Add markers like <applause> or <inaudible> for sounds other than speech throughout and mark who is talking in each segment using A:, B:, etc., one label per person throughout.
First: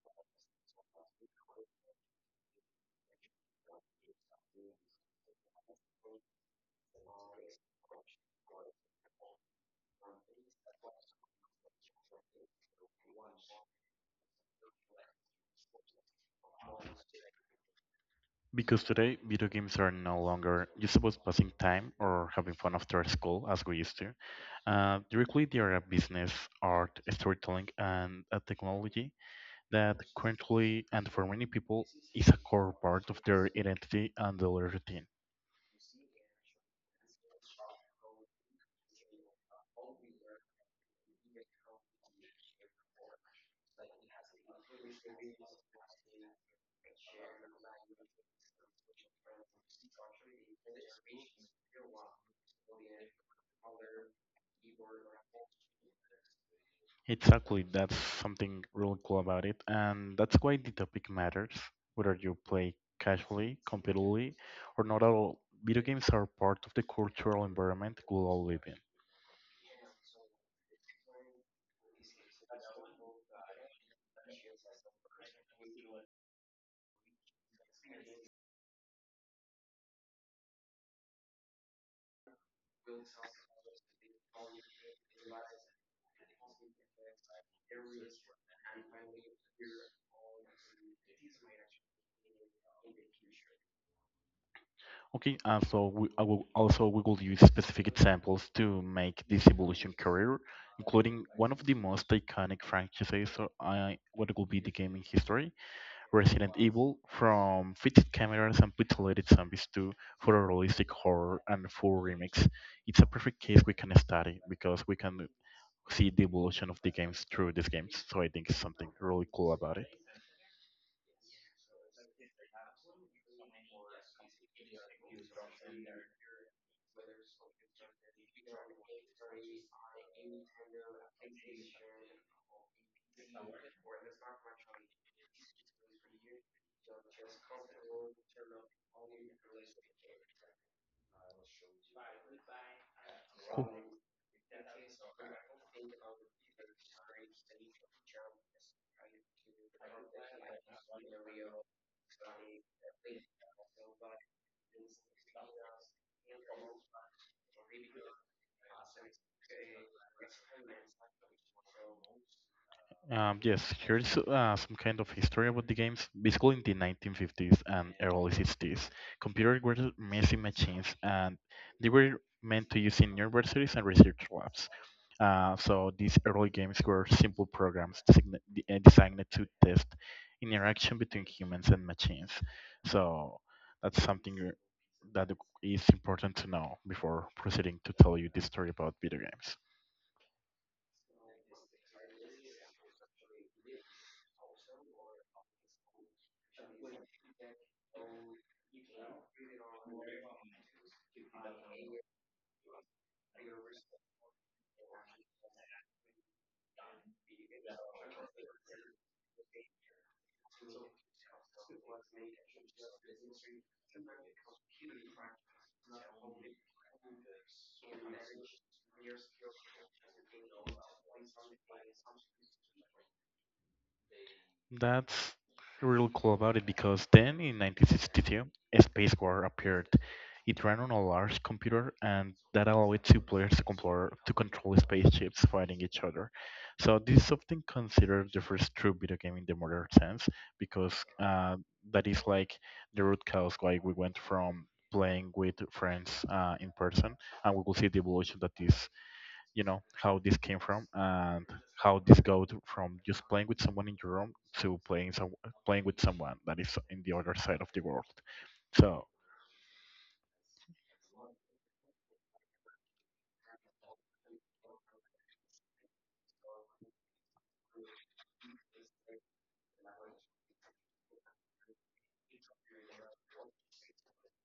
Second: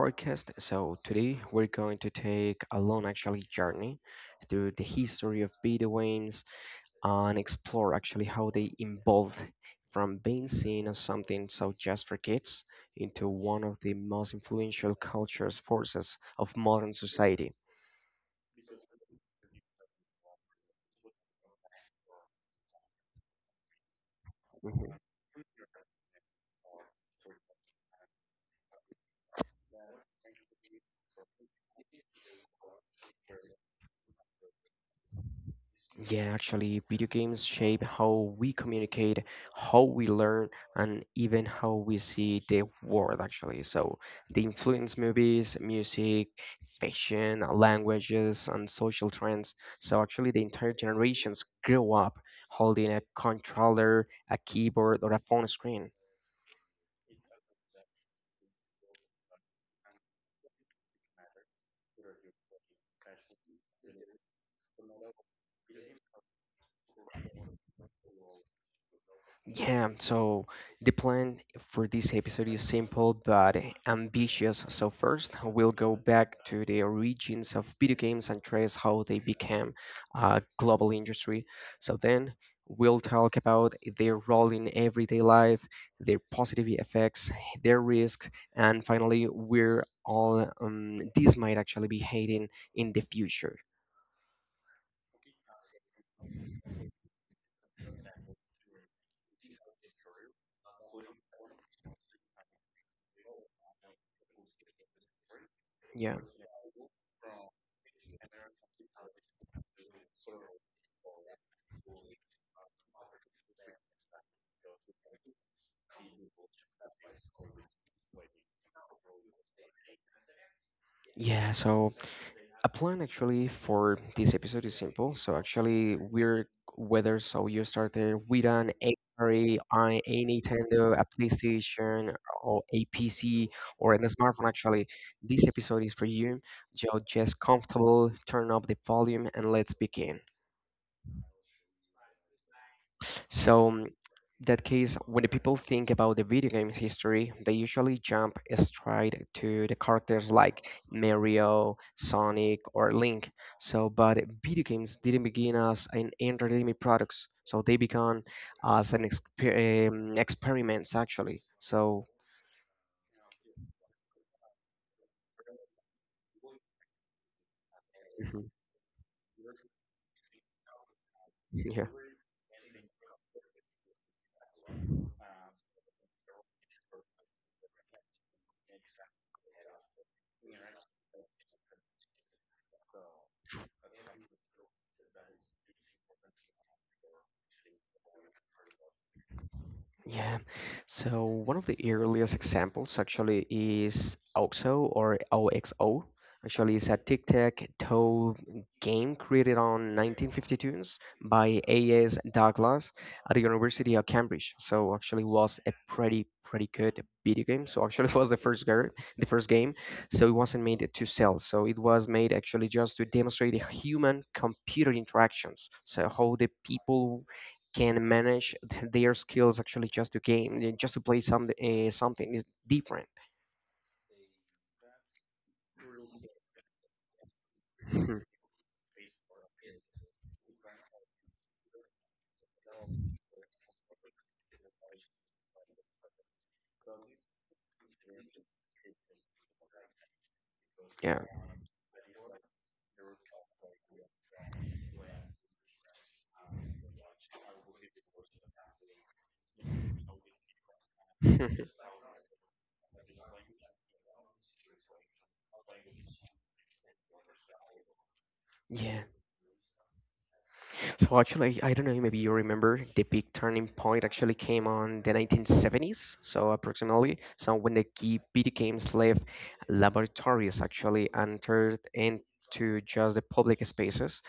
A: podcast. So today we're going to take a long actually journey through the history of Bedouins and explore actually how they evolved from being seen as something so just for kids into one of the most influential cultures forces of modern society.
B: Because today, video games are no longer just about passing time or having fun after school as we used to.
A: Mm-hmm.
B: They are a business, art, storytelling, and a technology that currently, and for many people, is a core part of their identity and their routine.
A: Yeah, actually, video games shape how we communicate, how we learn, and even how we see the world, actually. So they influence movies, music, fashion, languages, and social trends. So actually, the entire generations grew up holding a controller, a keyboard, or a phone screen.
B: Exactly, that's something really cool about it, and that's why the topic matters. Whether you play casually, competitively, or not at all, video games are part of the cultural environment we all live in.
A: Yeah, so the plan for this episode is simple but ambitious. So, first, we'll go back to the origins of video games and trace how they became a global industry. So, then we'll talk about their role in everyday life, their positive effects, their risks, and finally, where all this might actually be heading in the future.
B: Okay, and I will also we will use specific examples to make this evolution career, including one of the most iconic franchises or I, what will be the game in history,
A: Yeah.
B: Resident Evil, from fixed cameras and pixelated zombies to photorealistic horror and full remakes. It's a perfect case we can study because we can see the evolution of the games through these games. So I think it's something really cool about it.
A: Yeah, so a plan actually for this episode is simple. So actually, we're whether so you started with an Atari, a Nintendo, a PlayStation, or a PC, or a smartphone. Actually, this episode is for you. So just comfortable, turn up the volume, and let's begin.
B: Cool.
A: So, that case, when the people think about the video game's history, they usually jump straight to the characters like Mario, Sonic, or Link. So, but video games didn't begin as an entertainment products. So they began as an experiments actually. So,
B: Yes, here's some kind of history about the games. Basically, in the 1950s and early
A: mhm,
B: '60s, computers were messy machines, and
A: <laughs>
B: they
A: yeah.
B: were meant to use in universities and research labs. So these early games were simple programs designed to test interaction between humans and machines. So that's something that is important to know before proceeding to tell you the story about video games.
A: Yeah. So one of the earliest examples actually is OXO or OXO. Actually, it's a tic-tac-toe game created on 1952 by A.S. Douglas at the University of Cambridge. So actually was a pretty good video game. So actually <laughs> was the the first game. So it wasn't made to sell. So it was made actually just to demonstrate the human computer interactions. So how the people can manage their skills actually just to game, just to play some something is different.
B: That's real cool about it because then in
A: <laughs>
B: 1962, a Space War appeared. It ran on a large computer and that allowed two players to control spaceships fighting each other. So this is often considered the first true video game in the modern sense because
A: yeah.
B: uh, that is like the root cause why we went from playing with friends in person and we will see the evolution that is, you know, how this came from. How
A: <laughs>
B: this goes from just playing with someone in your room to playing with someone that is in the other side of the world. So
A: yeah. So actually, I don't know, maybe you remember the big turning point actually came on the 1970s. So approximately, so when the key video games left laboratories actually entered into just the public spaces,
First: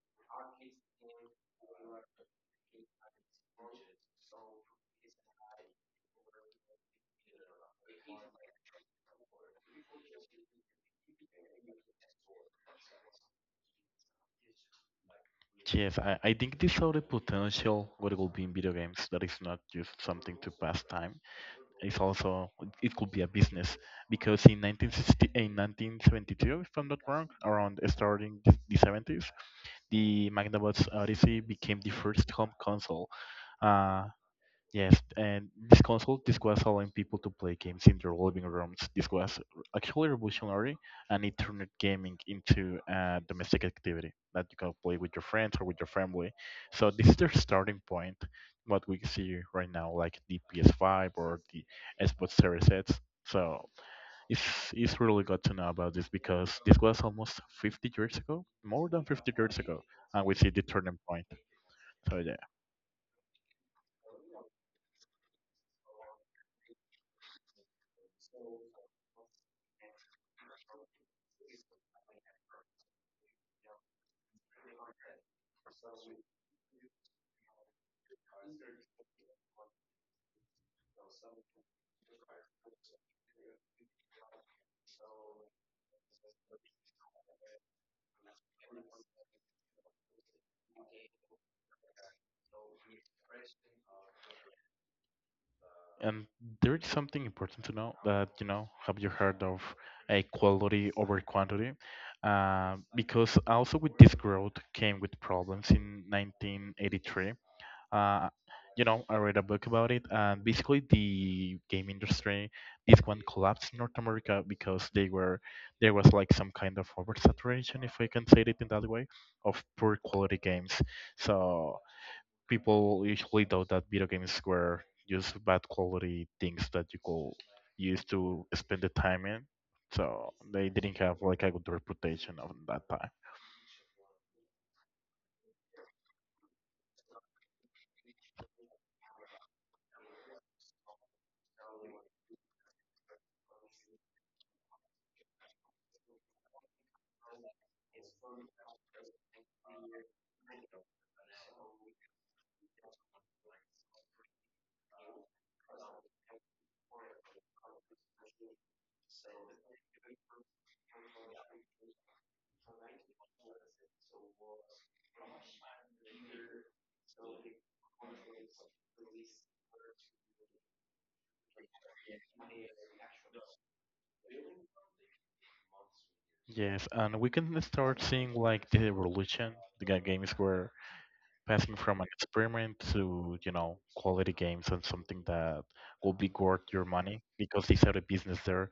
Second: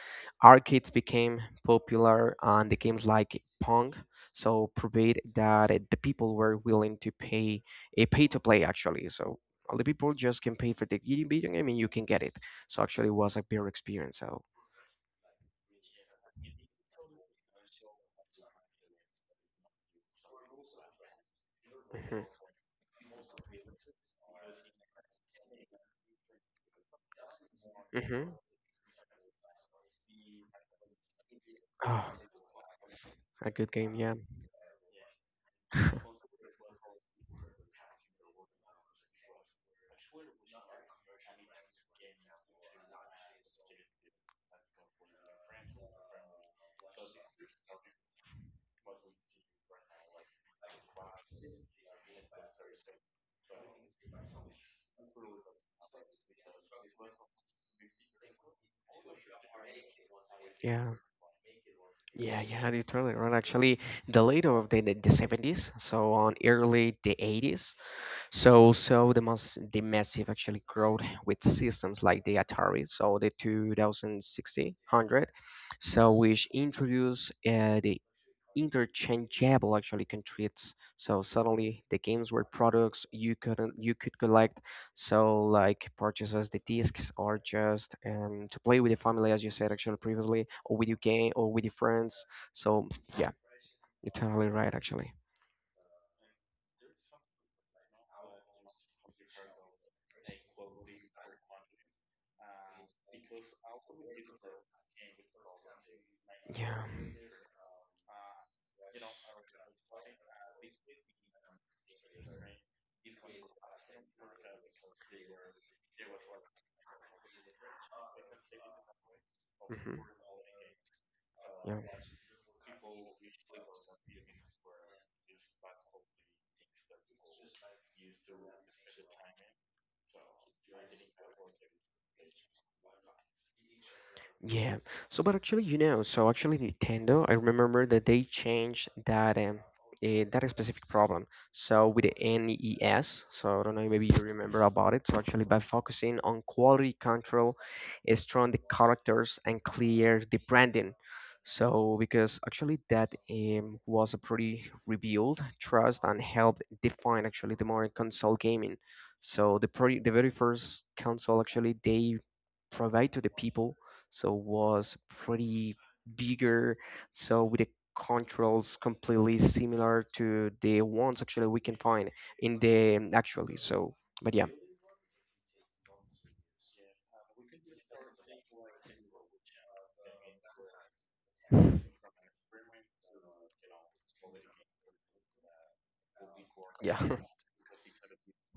A: arcades became popular and the games like Pong. So proved that the people were willing to pay a pay to play actually. So all the people just can pay for the video game and you can get it. So actually, it was a better experience. So
B: yes, I think this saw the potential what it will be in video games. That is not just something to pass time. It's
A: hmm
B: also it could be a business because in 1972, if I'm not wrong, around
A: hmm.
B: starting the '70s, the Magnavox Odyssey became the
A: Oh,
B: first home console.
A: a good game,
B: uh,
A: yeah.
B: Yes, and this console, this was
A: <laughs>
B: allowing people to play games in their living rooms. This was actually revolutionary, and it turned gaming into a domestic activity that you can play with your friends or with your family. So this is their starting point, what we see right now, like the PS5 or the Xbox Series X. So it's it's really good to know about this because this was almost 50 years ago, more than 50 years ago, and we see the
A: Yeah,
B: turning point. So
A: yeah,
B: yeah.
A: yeah, you're totally right. Actually, the later of the 70s, so on early the 80s, so, so the massive actually growth with systems like the Atari, so the 2060 hundred, so which introduced the interchangeable actually controls. So suddenly the games were products you couldn't you could collect. So like purchases the discs or just to play with the family, as you said actually previously, or with your game or with your friends. So yeah, you're totally right actually.
B: And there is something important to know that, you know, have you heard of a quality over quantity? Because also with this growth came with problems in
A: Yeah.
B: 1983. Uh, you know, I read a book about it, and basically the game industry, this one collapsed in North America because they were there was like some kind of oversaturation, if we can say it in that way, of
A: Hmm.
B: poor quality games.
A: Yeah.
B: So people usually thought that video games were just bad quality things that you could use to spend the time in. So they didn't have like a good reputation of that time.
A: Yeah. So, but actually, you know, so actually Nintendo, I remember that they changed that specific problem. So with the NES, so I don't know, maybe you remember about it. So actually, by focusing on quality control, strong the characters and clear the branding. So because actually that was a pretty revealed trust and helped define actually the modern console gaming. So the very first console actually they provide to the people. So was pretty bigger. So with the controls completely similar to the ones actually we can find in the actually. So, but yeah,
B: Yes, and we can start seeing like the evolution. The games were passing from an experiment to you know quality games and something that will be worth your
A: yeah,
B: money because they started business there,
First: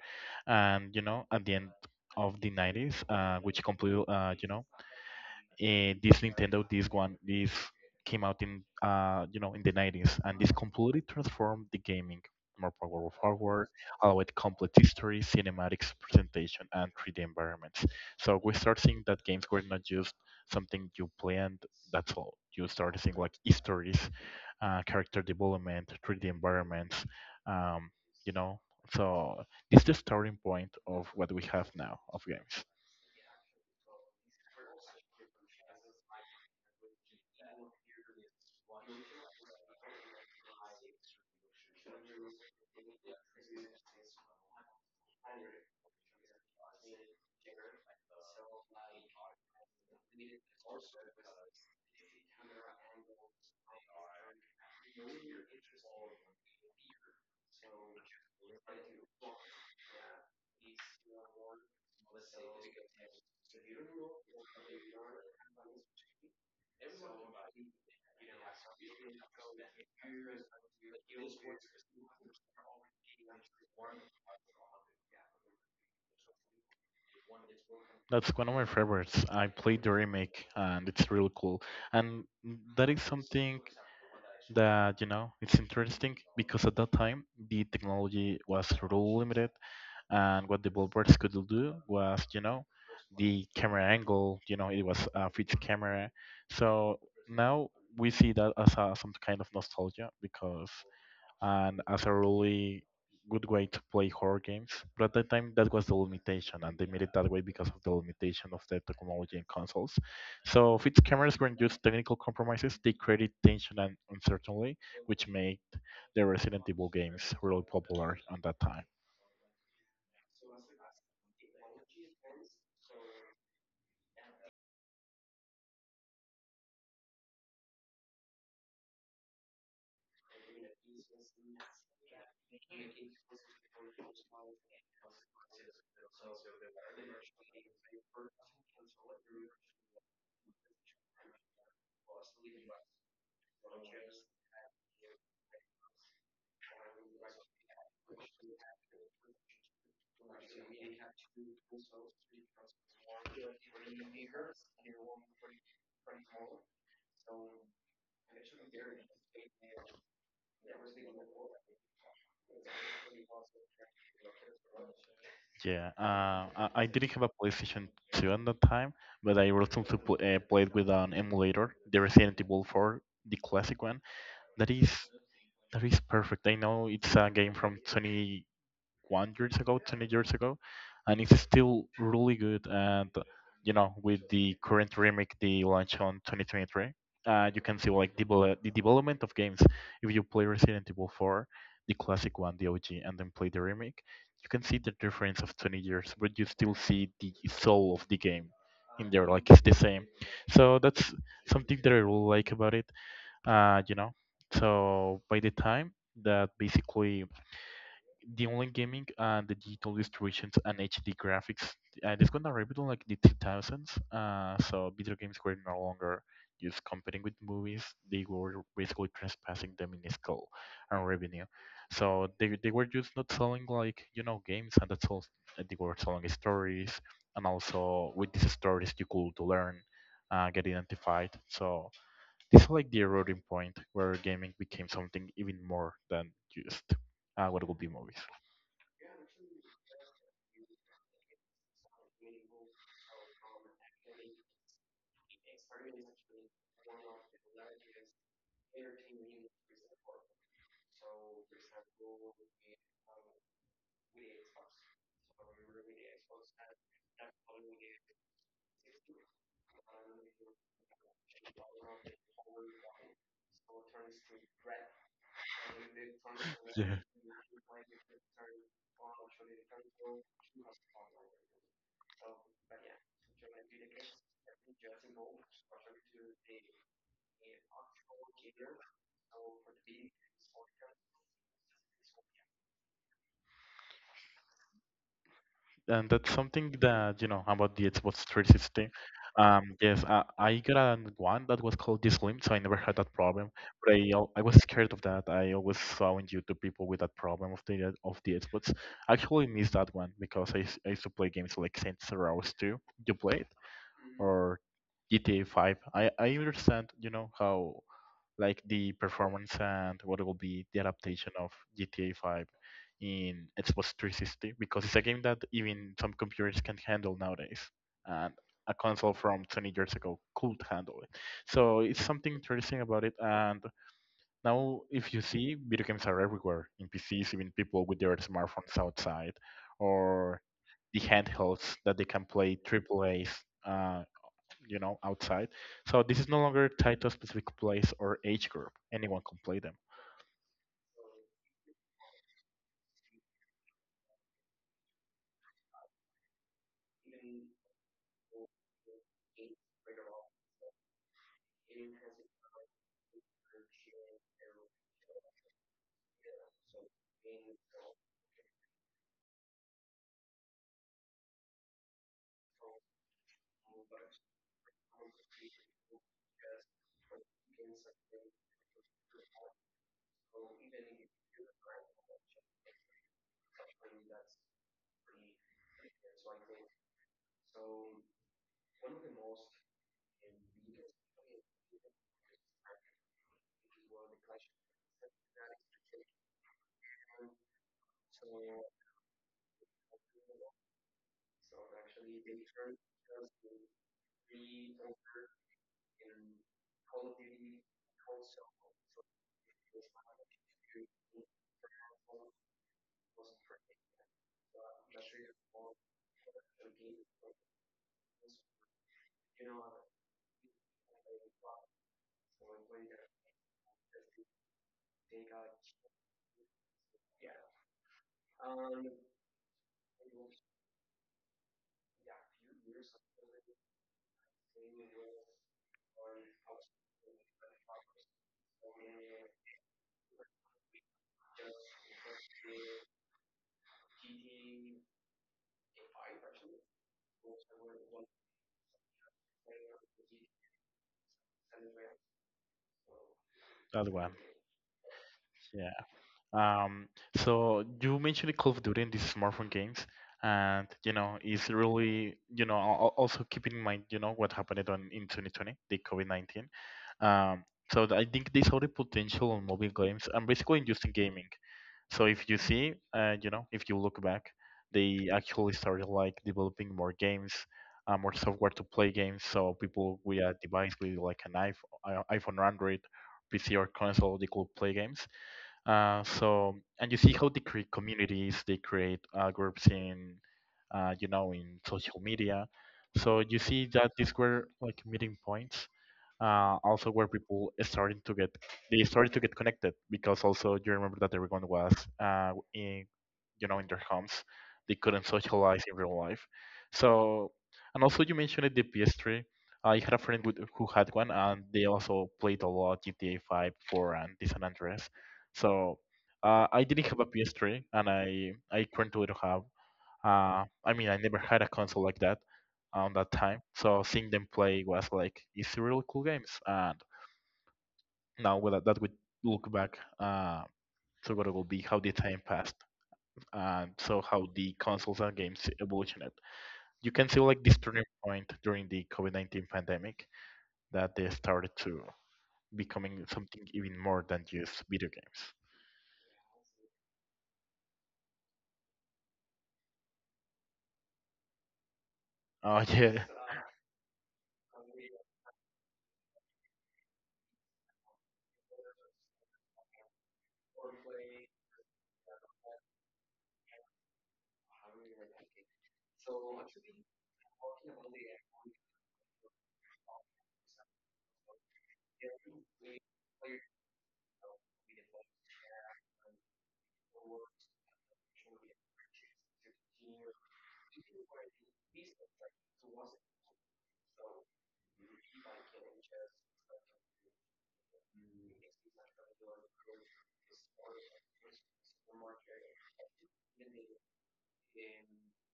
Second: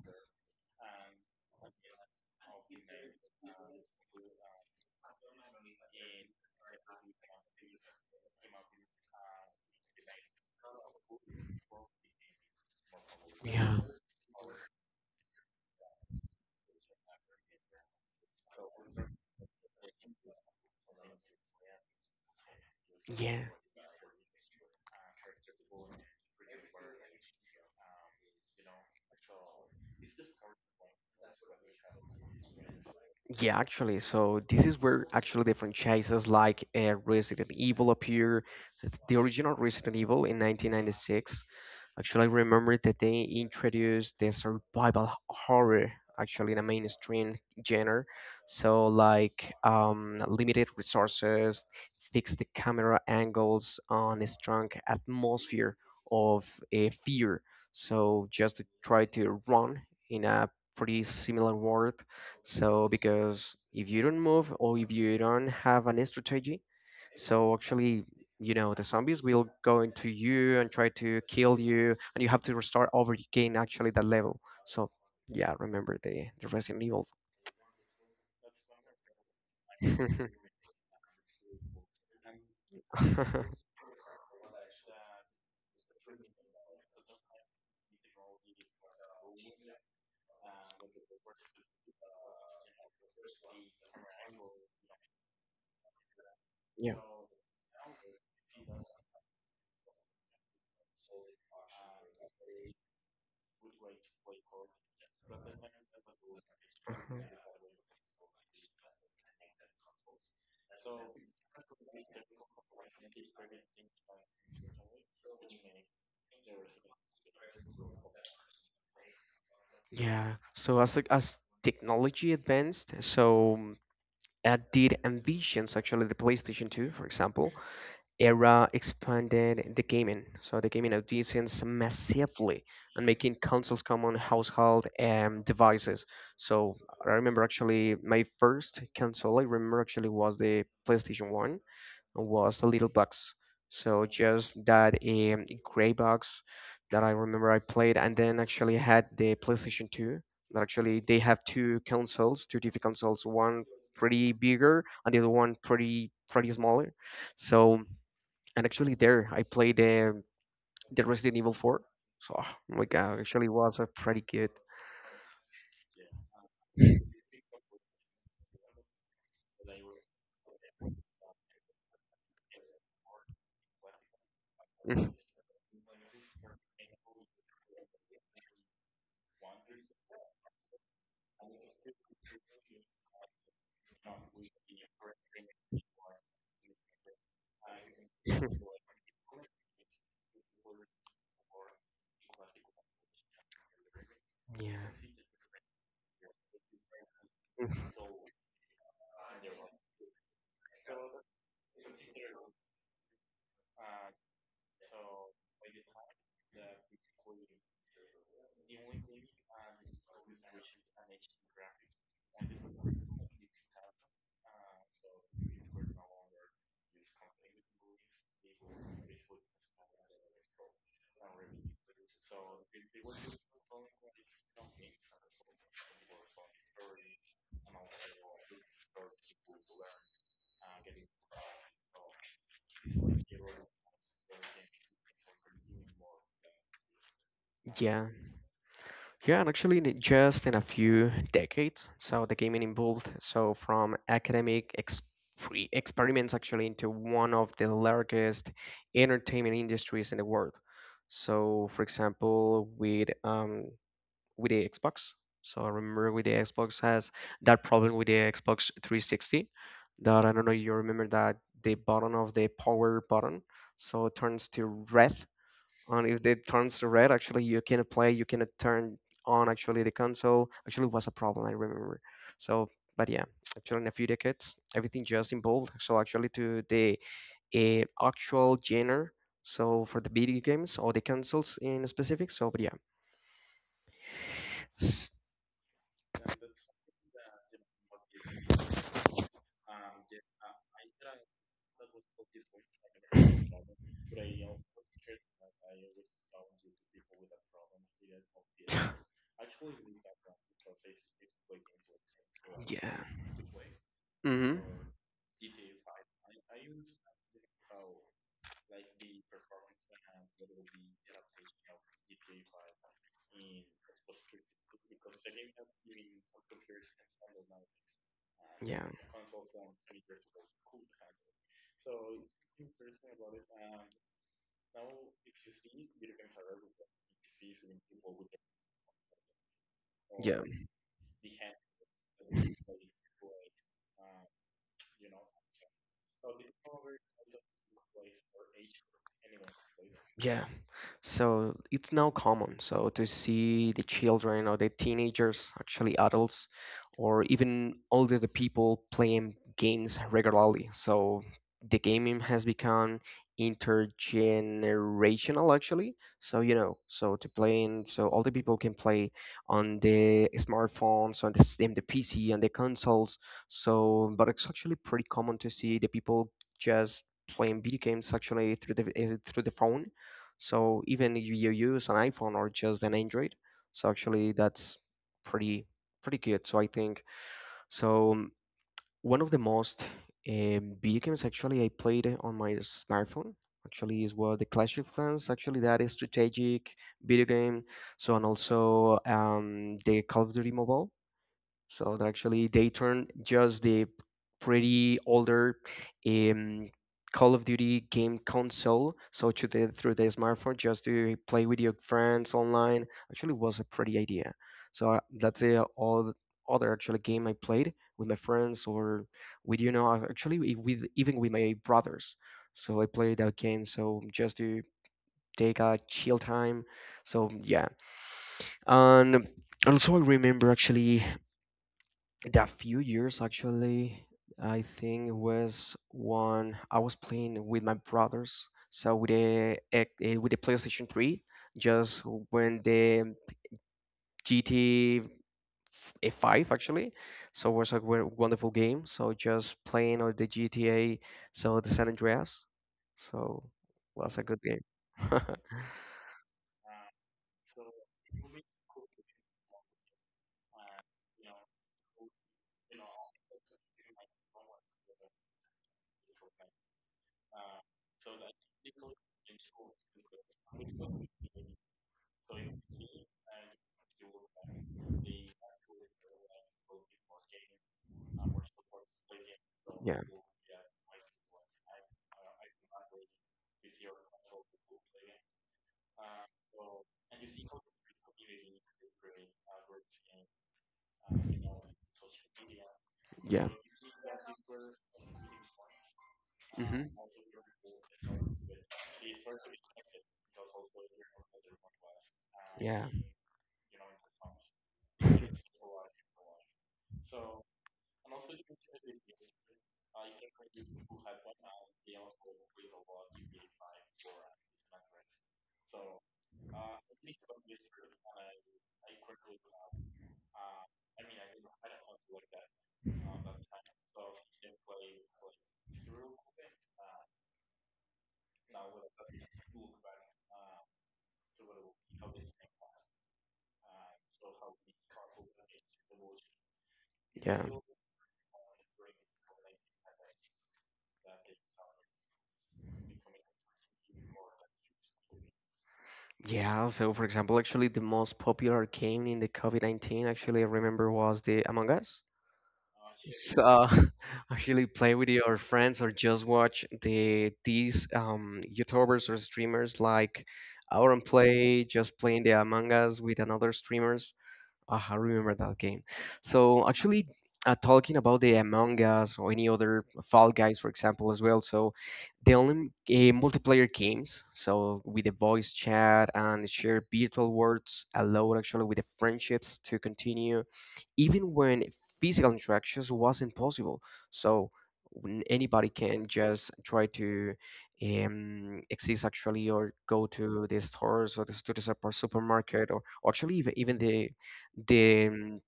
B: and you know at the end of the '90s, which completely you know eh, this Nintendo, this came out in in the '90s, and this completely transformed the gaming. More powerful
A: <laughs>
B: forward,
A: yeah,
B: allowed complete history, cinematics, presentation, and 3D environments. So we start seeing that games were not just something you play and that's all. You start seeing like
A: yeah.
B: histories, character development, 3D environments, um, you know. So it's the starting point of what we have now of games.
A: Yeah, actually, so this is where actually the franchises like Resident Evil appear. The original Resident Evil in 1996. Actually, I remember that they introduced the survival horror actually in a mainstream genre. So like limited resources, fixed the camera angles on a strong atmosphere of a fear. So just to try to run in a pretty similar world. So because if you don't move or if you don't have an strategy, so actually, you know, the zombies will go into you and try to kill you, and you have to restart over again actually that level. So yeah, remember the Resident Evil.
B: That's one of my favorites. I played the
A: <laughs>
B: remake and it's really cool. And that is something that, you know, it's interesting because at that time the technology was really limited and what the developers could do was, you know, the camera angle, you know, it was a fixed camera.
A: yeah.
B: So now we see that as a, some kind of nostalgia because and as a really good way to play horror games. But at that time, that was the limitation, and they made
A: Mhm.
B: it that way because of the limitation of the technology and consoles. So Fitzcameras weren't just technical compromises; they created tension and uncertainty, which made the Resident Evil games really popular at that time.
A: Yeah. So as technology advanced, so did envisions actually the PlayStation 2, for example, era expanded the gaming, so the gaming audience massively and making consoles common household devices. So I remember actually my first console I remember actually was the PlayStation 1 was the little box. So just that gray box that I remember I played, and then actually had the PlayStation 2. That actually they have two consoles, two different consoles, one pretty bigger and the other one pretty smaller. So and actually there I played the Resident Evil 4. So oh my god, actually was a pretty good.
B: Yeah, I didn't have a PlayStation 2 at that time, but I recently played with an emulator, the Resident Evil 4, the classic one. That is
A: <laughs>
B: That is perfect. I know it's a game from 21 years ago, 20 years ago, and it's still really good. And you know, with the current remake, the launch on 2023, you can see like
A: yeah.
B: the development of games. If you play Resident Evil 4, the classic one, the OG, and then play the remake, you can see
A: <laughs>
B: the difference of 20 years, but you still see the soul of the game in there. Like it's the same. So that's something that I really like about it. Uh, you know, so by the time that basically the online gaming and the digital distributions and HD graphics, and it's gonna arrive in like the 2000s. So video games were no longer just competing with movies; they were basically trespassing them in skill and revenue. So they were just not selling like you know games, and that's all. They were selling stories, and also with these stories you could learn, get identified. So this is like the eroding point where gaming became something even more than just what will be
A: yeah.
B: movies.
A: Yeah, and actually, in just in a few decades, so the gaming evolved so from academic ex free experiments actually into one of the largest entertainment industries in the world. So, for example, with the Xbox. So I remember with the Xbox has that problem with the Xbox 360 that I don't know you remember that the power button so turns to red and if it turns to
B: <laughs>
A: red
B: yeah.
A: actually you cannot play, you cannot turn on actually the console, actually it was a problem I remember. So but yeah, actually in a few decades everything just evolved so actually to the actual genre so for the video games or the consoles in specific. So but yeah. S- <laughs>
B: And that's something that you know about the Xbox 360. I got a one that was called Dislim, so I never had that problem. But I was scared of that. I always saw on YouTube people with that problem of the Xbox. I actually missed that one because I used to play games like Saints Row 2.
A: yeah,
B: You played
A: mm-hmm,
B: or GTA 5. I understand you know how like the performance and what will be the adaptation of GTA 5 in Xbox 360 because it's a game that even some computers can handle nowadays, and
A: yeah,
B: a console from 20 years ago could handle it. So it's something interesting about it. And now, if you see, video games are everywhere in PCs, even people with their smartphones outside,
A: yeah.
B: or the handhelds that they can play triple A's, uh, outside. So this is no longer tied to a specific place or age group. Anyone can play them.
A: Yeah, so it's now common so to see the children or the teenagers, actually adults, or even older the people playing games regularly. So the gaming has become intergenerational actually. So you know, so to playing, so all the people can play on the smartphones, on in the PC, on the consoles. So, but it's actually pretty common to see the people just playing video games actually through the is it through the phone, so even if you use an iPhone or just an Android, so actually that's pretty pretty good. So I think so. um, one of the most video games actually I played on my smartphone actually is what the Clash of Clans. Actually, that is strategic video game. So and also the Call of Duty Mobile. So that actually they turned just the pretty older um, Call of Duty game console, so to the, through the smartphone, just to play with your friends online. Actually, was a pretty idea. So that's the all other actually game I played with my friends or with you know actually with even with my brothers. So I played that game so just to take a chill time. So yeah, and also I remember actually that few years actually I think it was one I was playing with my brothers so with the with the PlayStation 3 just when the GTA f- eh, 5 actually so it was a wonderful game so just playing on the GTA so the San Andreas so
B: That
A: was a
B: one,
A: good game. <laughs>
B: yeah. Um, so you mentioned Call of Duty and these smartphone games, and you know it's really you know also keeping in mind you know what happened on in 2020, the COVID 19. Um, I think they saw the potential on mobile games and basically in just in gaming. So if you see, if you look back, they actually started like developing more games, more software to play games. So
A: yeah.
B: people with a device with like an iPhone or Android, PC or console, they could play games. And you see how they create communities, they create groups in, in social media. So
A: Yeah.
B: you see that these were like meeting points
A: Hmm.
B: also where people starting to get they started to get connected because also you remember that everyone was
A: Yeah.
B: in you know in their homes they couldn't socialize in real life so and also you mentioned it, the PS3. I had a friend with, who had one and they also played a lot GTA 5 4 and the San Andreas so I didn't have a PS3 and I currently don't have I never had a console like that on that time, so seeing them play was like it's really cool games. And now with that, that would look back to what it will be, how the time passed, and so how the consoles and games evolutioned. You can see
A: Yeah.
B: like this turning point during the COVID-19 pandemic that they started to becoming something even more than just video games.
A: Yeah, so for example, actually the most popular game in the COVID-19 actually I remember was the Among Us.
B: Oh <laughs> yeah.
A: So <laughs> actually play with your friends or just watch the these YouTubers or streamers like Auron Play, just playing the Among Us with another streamers. Ah, I remember that game. So actually, talking about the Among Us or any other Fall Guys, for example, as well. So the only multiplayer games, so with the voice chat and share virtual words, allowed actually with the friendships to continue, even when physical interactions wasn't possible. So when anybody can just try to exist actually or go to the stores to the supermarket or actually even, even the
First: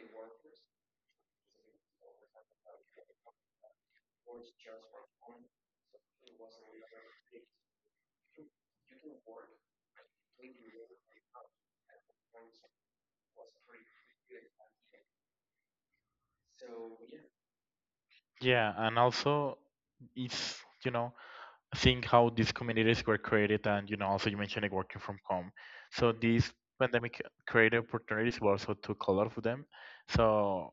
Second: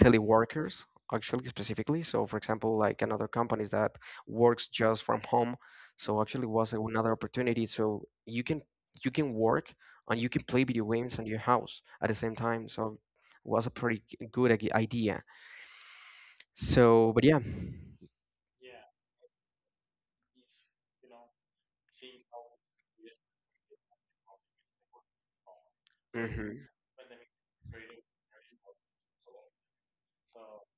A: teleworkers actually specifically so for example like another companies that works just from home so actually was another opportunity so you can work and you can play video games on your house at the same time so was a pretty good idea so but yeah.
B: Yeah, and also it's you know seeing how these communities were created, and also you mentioned like working from home. So
A: Hmm.
B: this pandemic created opportunities but also took a lot of them. So,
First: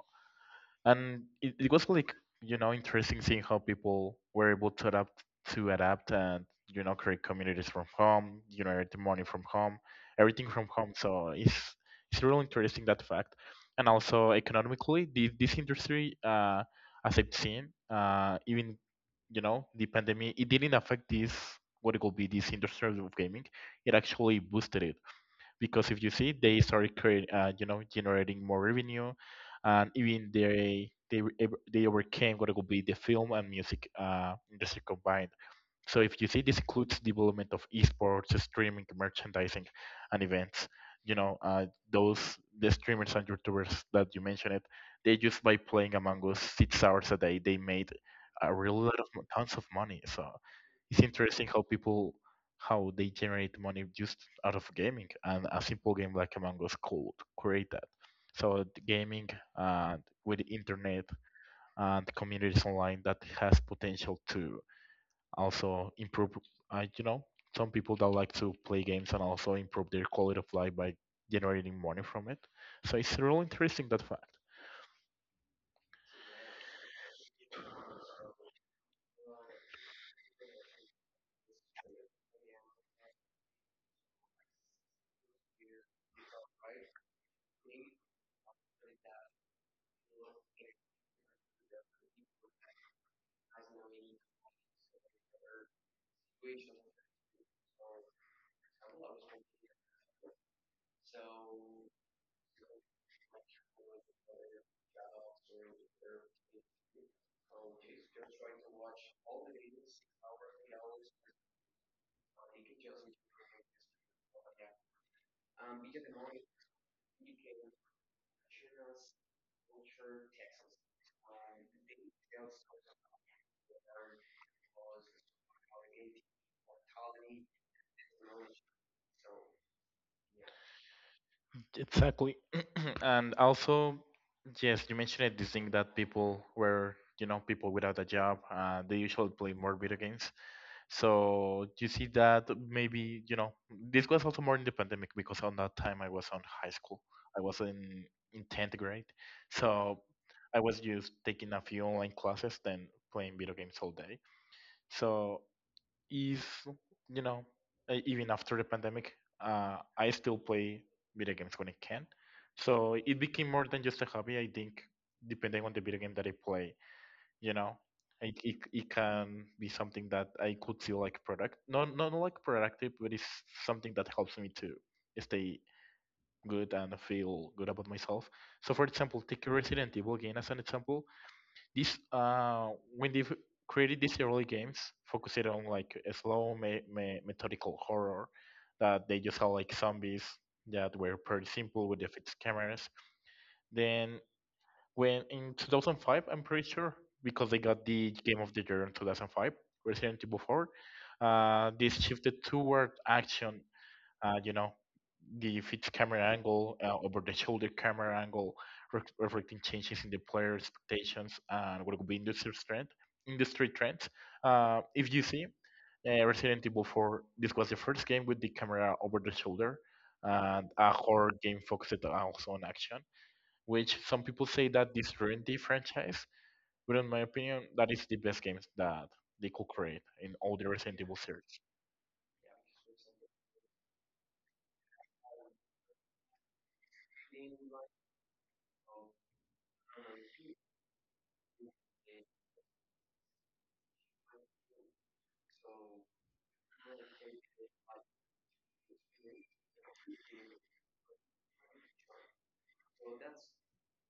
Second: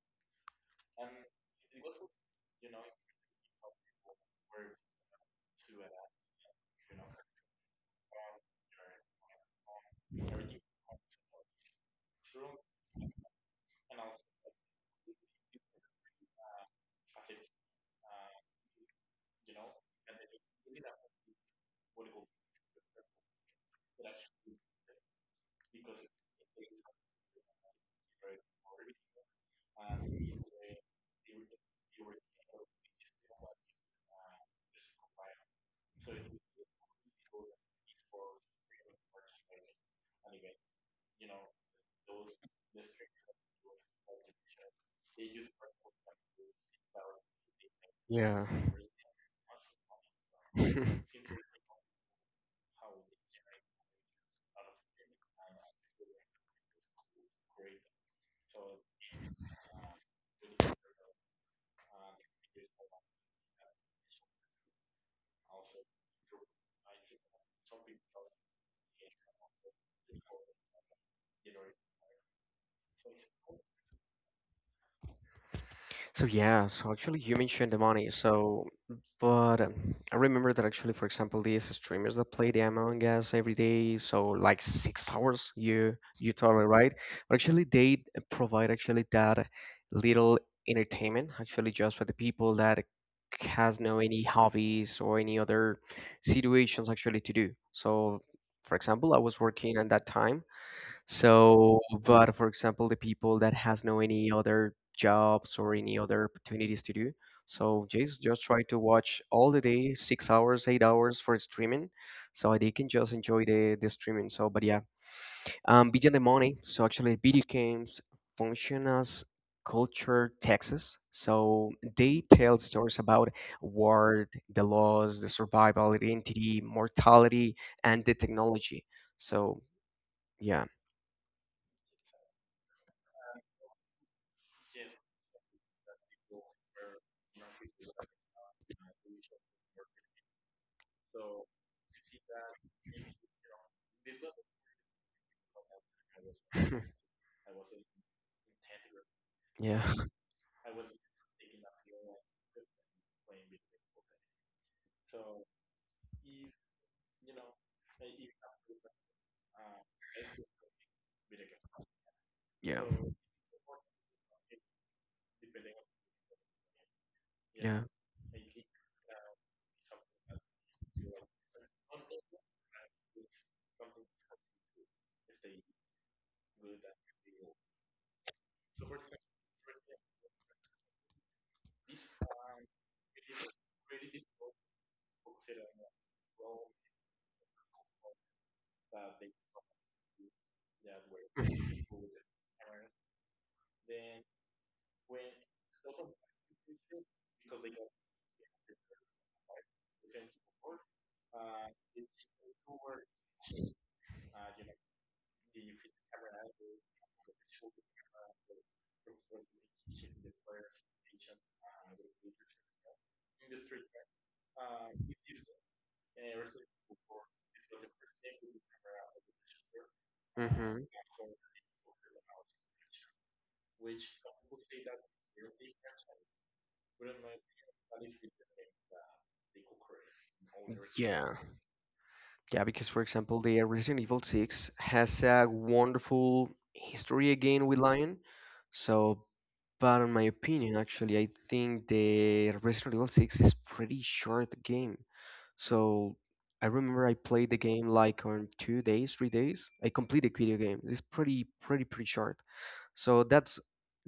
B: and it was like interesting seeing how people were able to adapt and create communities from home, generate the money from home, everything from home. So it's really interesting, that fact. And also economically, this industry, as I've seen, even the pandemic, it didn't affect this what it will be, this industry of gaming. It actually boosted it, because if you see, they started create, generating more revenue, and even they were they overcame what would be the film and music industry combined. So if you see, this includes development of esports, streaming, merchandising, and events. Those the streamers and YouTubers that you mentioned, they just by playing Among Us 6 hours a day, they made
A: Yeah.
B: a real lot of tons of money. So it's
A: <laughs>
B: interesting how people how they generate money just out of gaming, and a simple game like Among Us could create that. So the gaming and with the internet and communities online, that has potential to also improve, uh, you know some people that like to play games and also improve their quality of life by generating money from it. So it's really interesting, that fact.
A: So yeah, so actually you mentioned the money. So, but I remember that actually, for example, these streamers that play the Among Us every day, so like 6 hours, you totally right. But actually, they provide actually that little entertainment, actually just for the people that has no any hobbies or any other situations actually to do. So, for example, I was working at that time, so, but for example, the people that has no any other jobs or any other opportunities to do, so just try to watch all the day, 6 hours, 8 hours for streaming, so they can just enjoy the streaming. So, but yeah, beyond the money, so actually video games function as culture taxes. So they tell stories about war, the laws, the survival, identity, mortality, and the technology. So yeah.
B: Exactly. <clears throat> And also, yes, you mentioned it, this thing that people were, people without a job, they usually play more video games. So you see that maybe, you know, this was also more in the pandemic, because on that time I was on high
A: <laughs>
B: school. I was in 10th grade. So
A: Yeah,
B: I was just taking a few online classes, then playing video games all day. So is, you know, even after the pandemic, I still play video games when I can.
A: yeah,
B: So it became more than just a hobby. I think depending on the video game that I play, you know
A: yeah.
B: it can be something that I could feel like product not like productive, but it's something that helps me to stay good and feel good about myself. So, for example, take Resident Evil game as an example. This When they created these early games focused on like a slow methodical horror, that they just had like zombies that were pretty simple with the fixed cameras. Then when in 2005, I'm pretty sure because they got the Game of the Year in 2005, Resident Evil 4, this shifted toward action. uh, you know the fixed camera angle, over the shoulder camera angle, reflecting changes in the player expectations and what could be industry trends. If you see, Resident Evil 4. This was the first game with the camera over the shoulder and
A: Mm-hmm.
B: a horror game focused also on action, which some people say that this ruined the franchise, but in my opinion, that is the best games that they could create in all the Resident Evil
A: Yeah,
B: series.
A: yeah, because for example, the Resident Evil 6 has a wonderful history again with Lion. So, but in my opinion, actually, I think the Resident Evil 6 is pretty short game. So, I remember I played the game like on 2 days, 3 days. I completed video game. It's pretty, pretty, pretty short. So that's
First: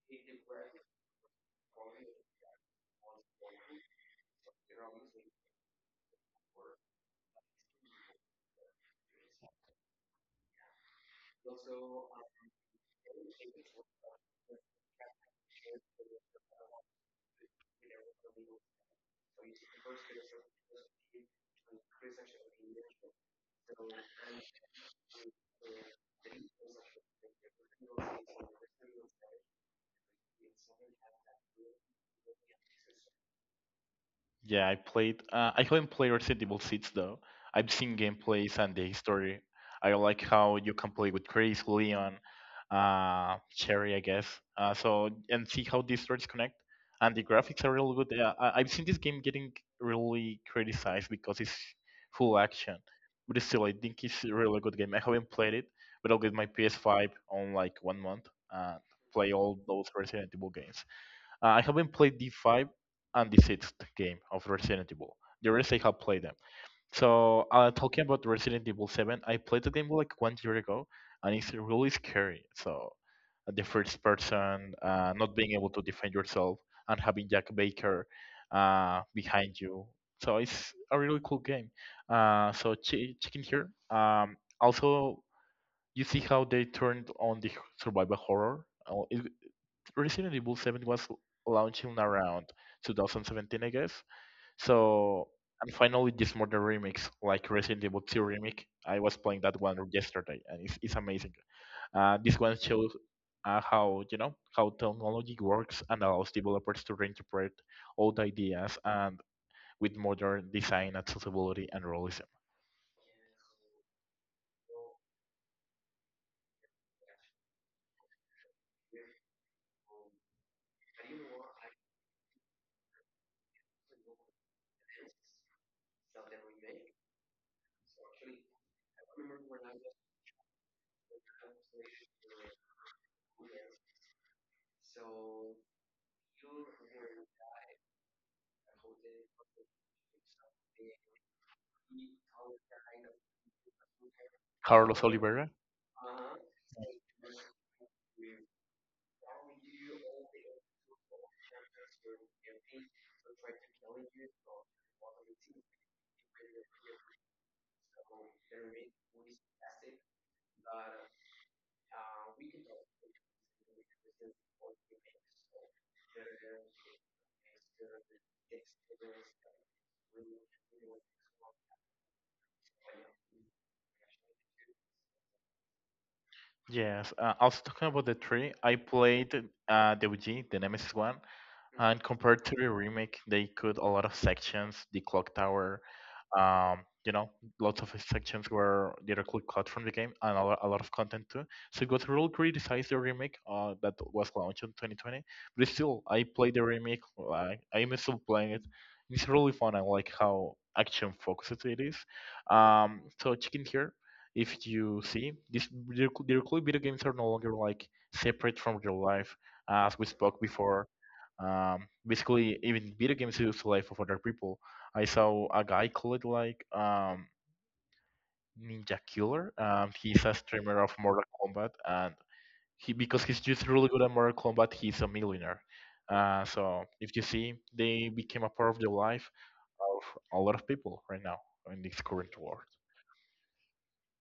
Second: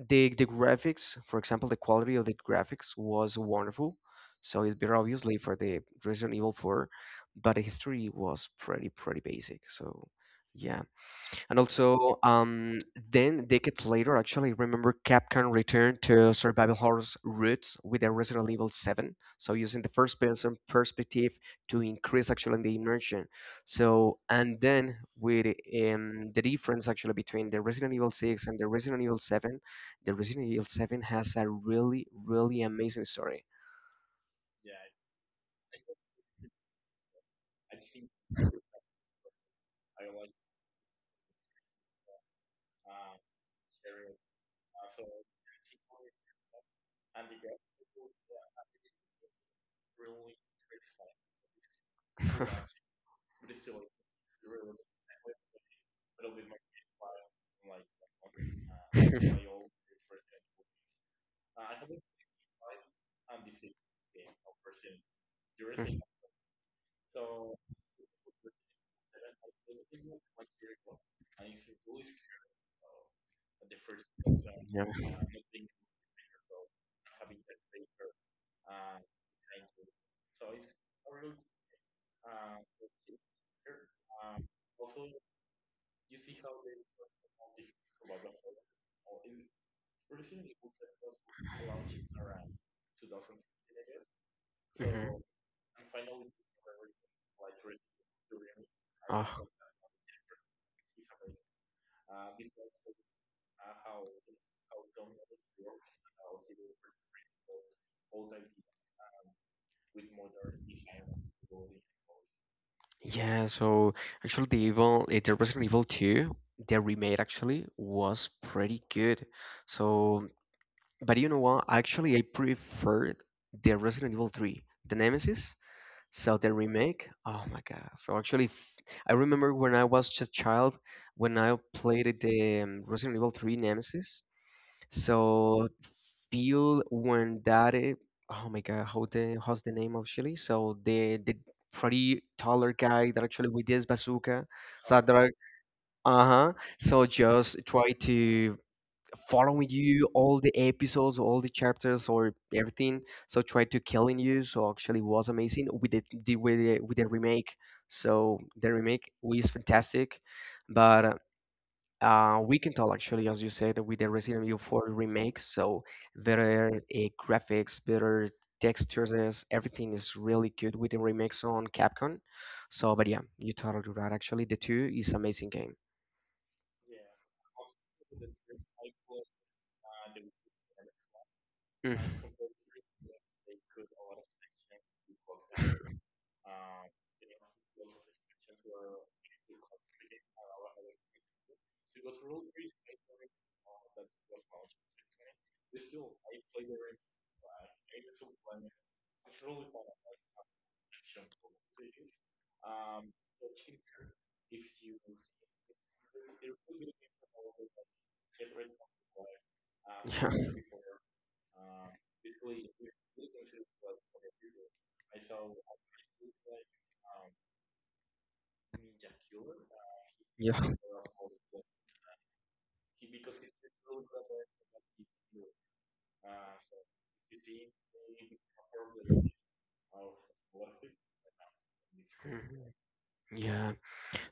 A: the graphics, for example, the quality of the graphics was wonderful. So it's better obviously for the Resident Evil 4, but the history was pretty pretty basic. So yeah, and also, then decades later, actually, remember Capcom returned to survival horror's roots with a Resident Evil 7. So using the first-person perspective to increase actually the immersion. So and then with the difference actually between the Resident Evil 6 and the Resident Evil 7, the Resident Evil 7 has a really, really amazing story.
B: Yeah, I played. I haven't played Resident Evil 6 though. I've seen gameplays and the history. I like how you can play with Chris, Leon, Cherry, I guess. So and see how these stories connect. And the graphics are really good. Yeah, I've seen this game getting really criticized because it's full action, but still, I think it's a really good game. I haven't played it, but I'll get my PS5 on like one month, and play
A: <laughs>
B: all
A: <laughs>
B: those Resident Evil games. I haven't played the five and the sixth game of Resident Evil. The rest I have played them. So talking about Resident Evil Seven, I played the game like one year ago, and it's really scary. So the first person,
A: Yeah.
B: not being able to defend yourself, and having Jack Baker behind you. So it's a really cool game. So check in here. Also, you see how they turned on the survival horror. Resident Evil 7 was launched in around 2017, I guess.
A: Mhm.
B: So, and finally, this modern remix, like Resident Evil 2 remake, I was
A: Ah.
B: playing that one yesterday, and it's amazing. This one shows how how technology works and allows developers to reinterpret old ideas and with modern design, accessibility, and realism.
A: Yeah, so actually the Resident Evil 2, the remake actually was pretty good. So, but you know what? Actually, I preferred the Resident Evil 3, the Nemesis. So the remake, oh my God. So actually, I remember when I was just a child, when I played the Resident Evil 3 Nemesis, so feel when that it, oh my God, how's the name of Chile? So the pretty taller guy that actually with this bazooka, so
B: Carlos Oliveira.
A: uh-huh. So just try to following you all the episodes, all the chapters, or everything. So try to killing you. So actually was amazing with the remake. So the remake was fantastic, but we can tell actually, as you said, with the Resident Evil 4 remake, so better graphics, better textures, everything is really good with the remakes on Capcom. So, but yeah, you totally right. Actually, the two is amazing game.
B: Yes, also talking about the three, I played the OG, the Nemesis one,
A: Mm.
B: and compared to the remake, they cut a lot of sections: the clock tower, um, you know, lots of sections were directly cut from the game, and a lot of content too. So it was really criticized, the remake that was launched in 2020. But still, I played the remake. Like, I'm still playing it. It's really fun. I like how action focused it is. So check in here. If you see these, directly video games are no longer like separate from real life, as we spoke
A: <laughs>
B: before. Basically, even video games is the life of other people. I saw a guy called like Ninja Killer. He's a
A: Yeah, yeah.
B: streamer of Mortal Kombat, and he, because he's just really good at Mortal Kombat, he's a millionaire. So if you see, they became a part of the life of a lot of people right now in this current
A: Mhm.
B: war.
A: Yeah.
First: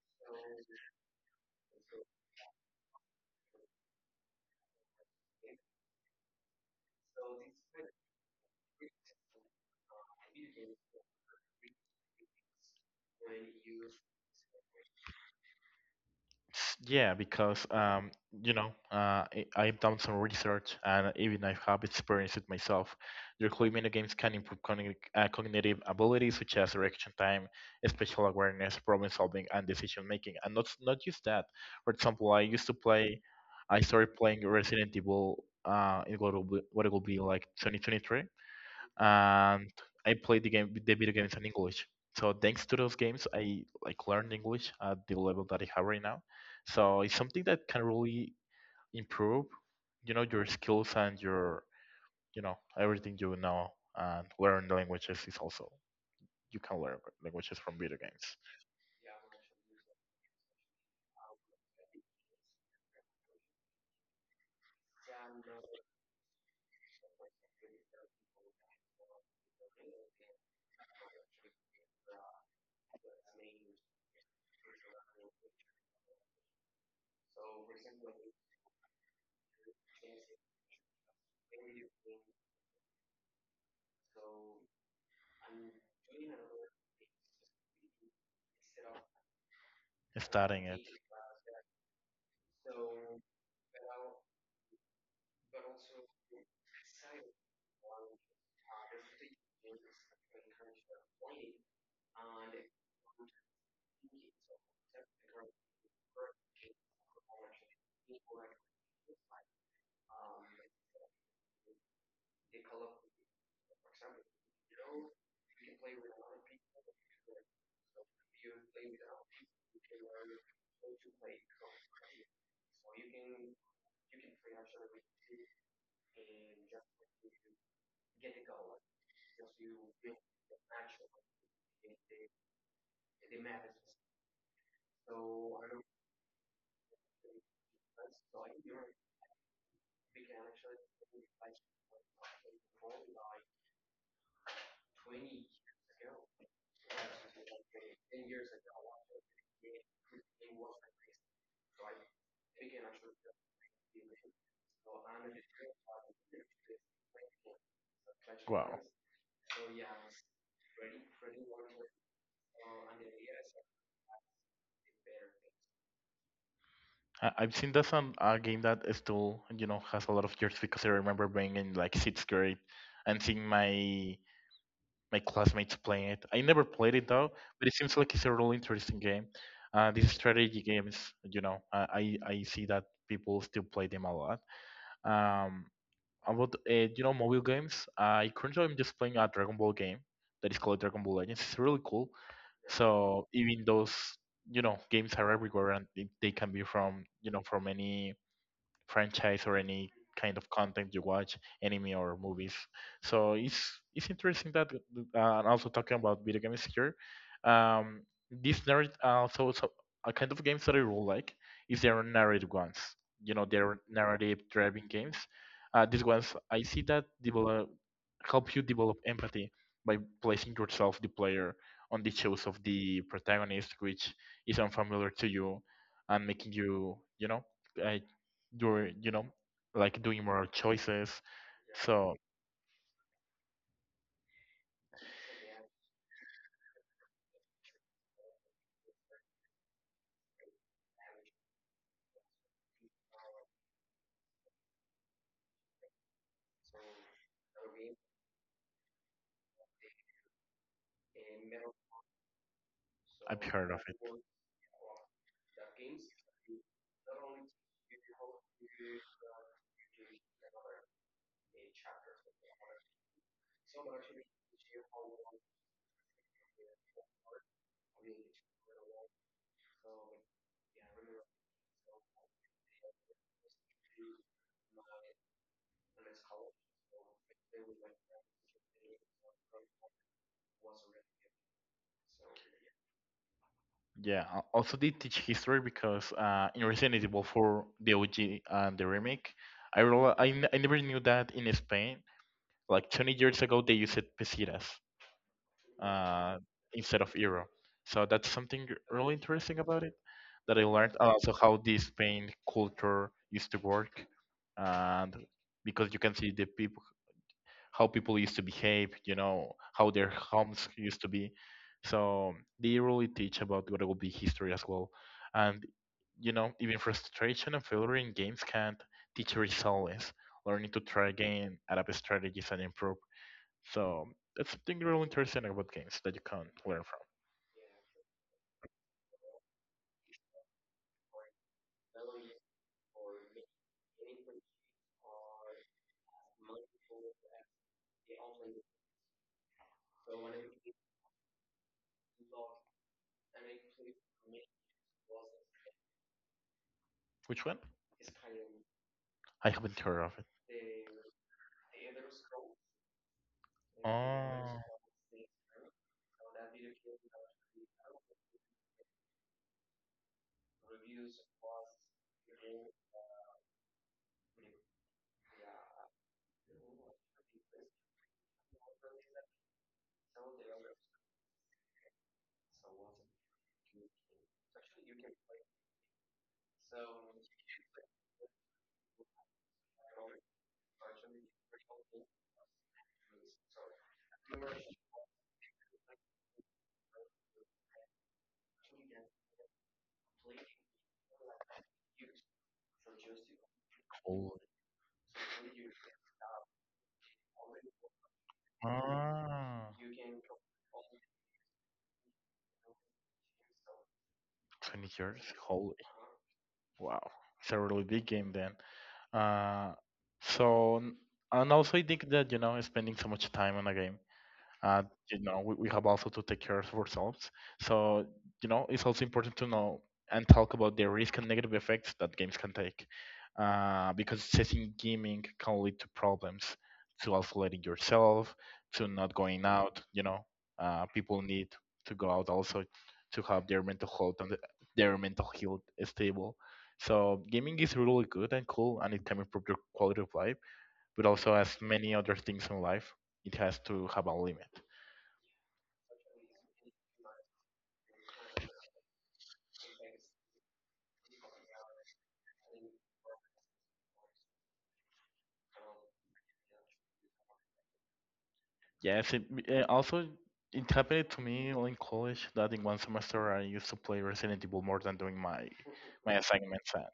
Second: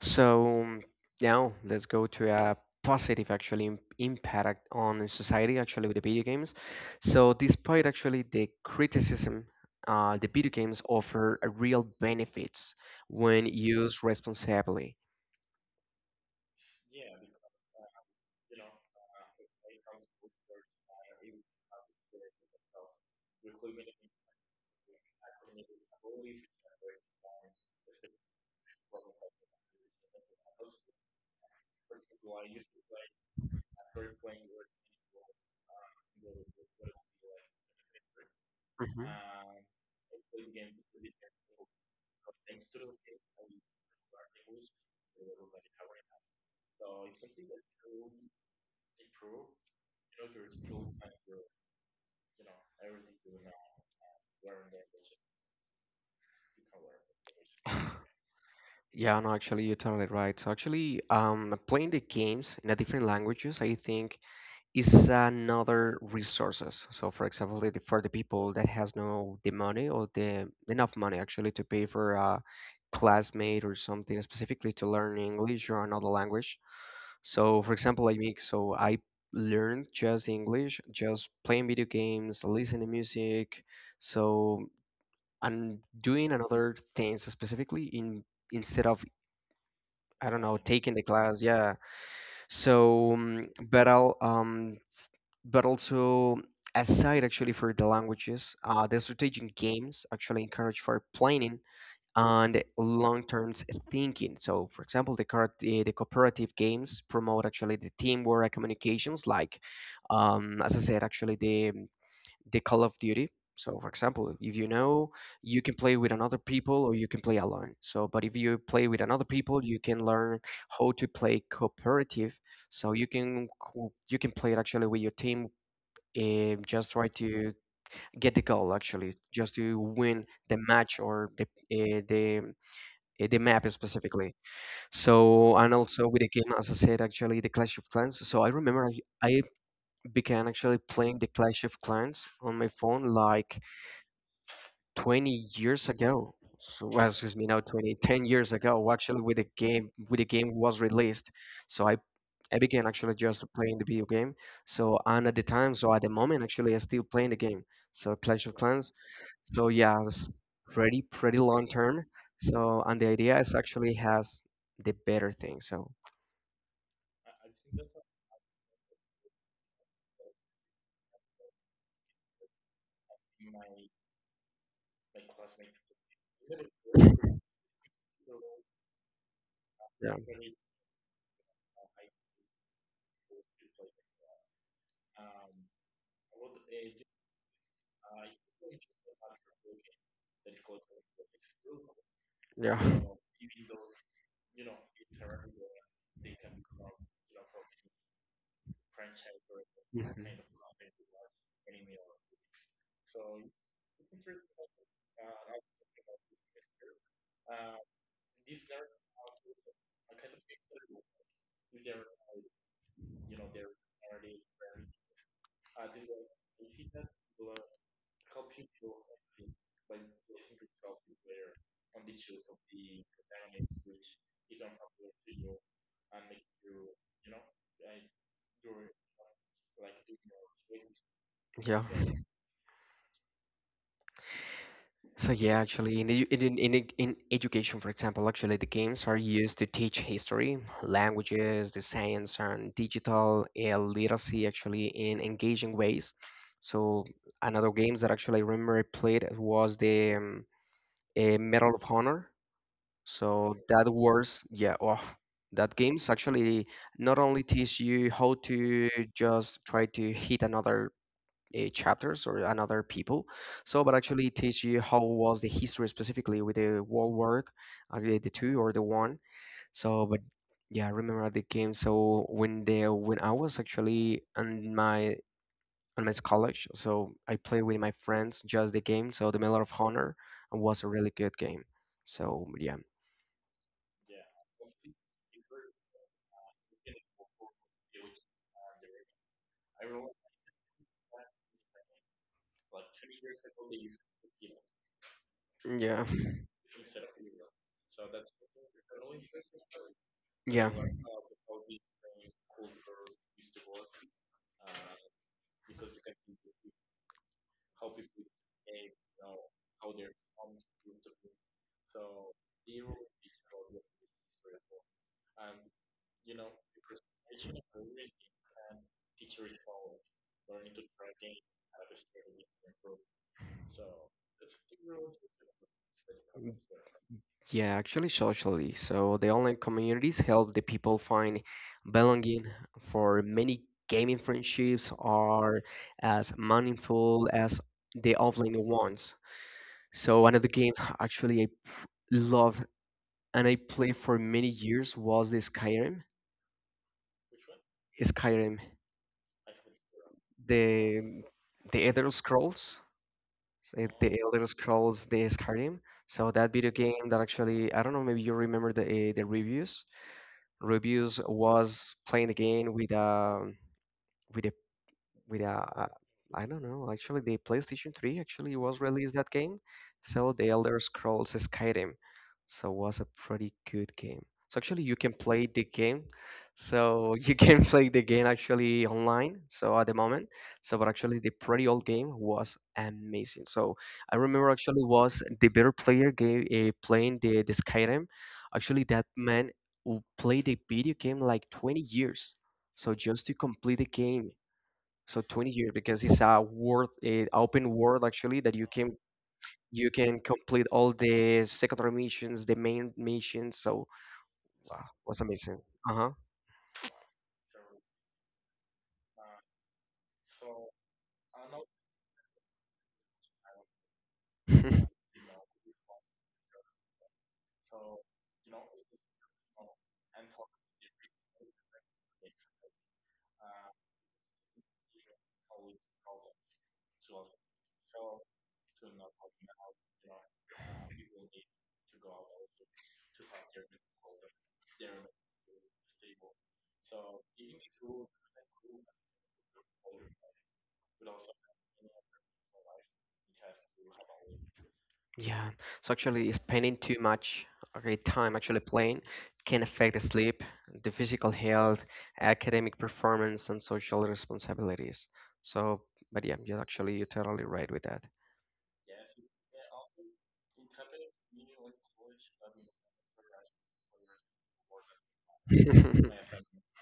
A: So now let's go to a positive actually impact on society actually with the video games. So despite actually the criticism, the video games offer a real benefits when used responsibly.
B: Yeah, because I've done some research, and even I have experienced it myself. Your clay mini games can improve cognitive abilities such as reaction time, spatial awareness, problem solving, and decision making. And not just that. For example, I used to play. I started playing Resident Evil. In what will be, what it will be like 2023,
A: Mhm.
B: and I played the video games in English. So thanks to those games, I like learned English at the level that I have right now. So it's something that can really improve, you know, your skills and your, you know, everything you know, and learn languages is also, you can learn languages from video
A: <sighs>
B: games.
A: Yeah, no, actually, you're totally right. So actually, playing the games in a different languages, I think is another resources. So for example, for the people that has no the money or the enough money actually to pay for a classmate or something specifically to learn English or another language. So for example, I make so I learned just English, just playing video games, listening music. So and doing another things specifically in instead of I don't know
B: Starting it.
A: taking the class. Yeah. So but I'll but also aside actually for the languages the strategic games actually encourage for planning and long-term thinking, so for example the cooperative games promote actually the teamwork and communications, like as I said actually the Call of Duty. So for example, if you know, you can play with another people or you can play alone. So but if you play with another people, you can learn how to play cooperative. So you can you can play it actually with your team, just try to get the goal actually just to win the match or the the map specifically. So and also with the game, as I said actually the Clash of Clans. So I remember I began actually playing the Clash of Clans on my phone like 20 years ago, so well, excuse me, now 20 10 years ago actually with the game was released. So I began actually just playing the video game. So and at the time, so at the moment, actually, I still playing the game. So Clash of
B: Wow.
A: Clans. So yeah, it's pretty pretty long term. So and the idea is actually has the better thing. So
B: I've seen that's a game that is still, you know, has a lot of years, because I remember being in like sixth grade and seeing my classmates playing it. I never played it though, but it seems like it's a really interesting game. These
A: yeah,
B: strategy games, I see that people still play them a lot. Um, about mobile games, I currently am just playing a Dragon Ball game that is called Dragon Ball Legends. It's really cool.
A: yeah.
B: So even
A: <laughs>
B: those games are everywhere, and they can be from from any franchise or any kind of content you watch, anime or movies. So it's interesting that, and also talking about video games here. Um, these narrative also, so a kind of games that I really like is their narrative ones. You know, their narrative driving games. These ones I see that develop, help you develop empathy by placing yourself, the player, on the shoes of the protagonist, which is unfamiliar to you, and making you, you know, uh, you're, you know, like doing more choices.
A: Mhm. Yeah.
B: So
A: So yeah, actually, in, edu- in education, for example, actually the games are used to teach history, languages, the science, and digital literacy actually in engaging ways. So another games that actually I remember I played was the Medal of Honor.
B: I've
A: So
B: heard of it.
A: that was yeah, oh, that games actually not only teach you how to just try to hit another chapters or another people. So, but actually it teach you how was the history specifically with the World War, the two or the one. So, but yeah, I remember the game. So when I was actually on my college, so I played with my friends just the game. So the Medal of Honor was a really good game. So yeah,
B: Yeah, I also, they teach history, because in Resident Evil 4, the OG and the remake, I real I, n- I never knew that in Spain like 20 years ago they used pesetas,
A: yeah,
B: uh, instead of euro. So that's something really interesting about it that I
A: yeah.
B: learned, and also how this Spain culture used to work, and because you can see the people, how people used to behave, you know, how their homes used to be. So they really teach about what will be history as well, and you know, even frustration and failure in games can teach resilience, learning to try again, adapt strategies, and improve. So that's something really interesting about games that you can learn from.
A: Yeah, actually, socially. So the online communities help the people find belonging. For many, gaming friendships are as meaningful as the offline ones. So another game <sighs> actually I loved and I played for many years was the Skyrim.
B: Which one?
A: Skyrim,
B: I haven't heard of it.
A: the the Elder Scrolls, the Elder
B: Oh,
A: Scrolls, the Skyrim. So that video game that actually I don't know maybe you remember the reviews. Rubius was playing the game with with a, I don't know. Actually, the PlayStation 3 actually was released that game. So the Elder Scrolls Skyrim. So was a pretty good game. So actually, you can play the game. So you can <laughs> play the game actually online. So at the moment, so but actually the pretty old game was amazing. So I remember actually was the better player game playing the Skyrim. Actually, that man who played the video game like 20 years. So just to complete the game,
B: holy.
A: so 20 years because it's a world, a open world actually that you can
B: Ah,
A: you can complete all the secondary missions, the main missions. So
B: 20
A: wow,
B: years.
A: was amazing.
B: Holy.
A: Uh
B: Wow. It's a really big game then. Uh, so, n- and also I think that, you know, spending so much time on a game, uh,
A: huh. <laughs>
B: we have also to take care of ourselves. So you know it's also important to know and talk about the risk and negative effects that games can take, because cessing gaming can lead to problems, to isolating yourself, to not going out, you know. People need to go out also to have their mental health and their mental health stable. So gaming is really good and cool, and it can improve your quality of life, but also, as many other things in life, it has to have a limit.
A: Yeah. So actually, spending too much okay, time actually playing can affect the sleep, the physical health, academic performance, and social responsibilities. So, but yeah, you're actually you're totally right with that.
B: Yes, it also it happened to me in college that in one semester I used to play Resident Evil more than doing my
A: <laughs>
B: assignments. And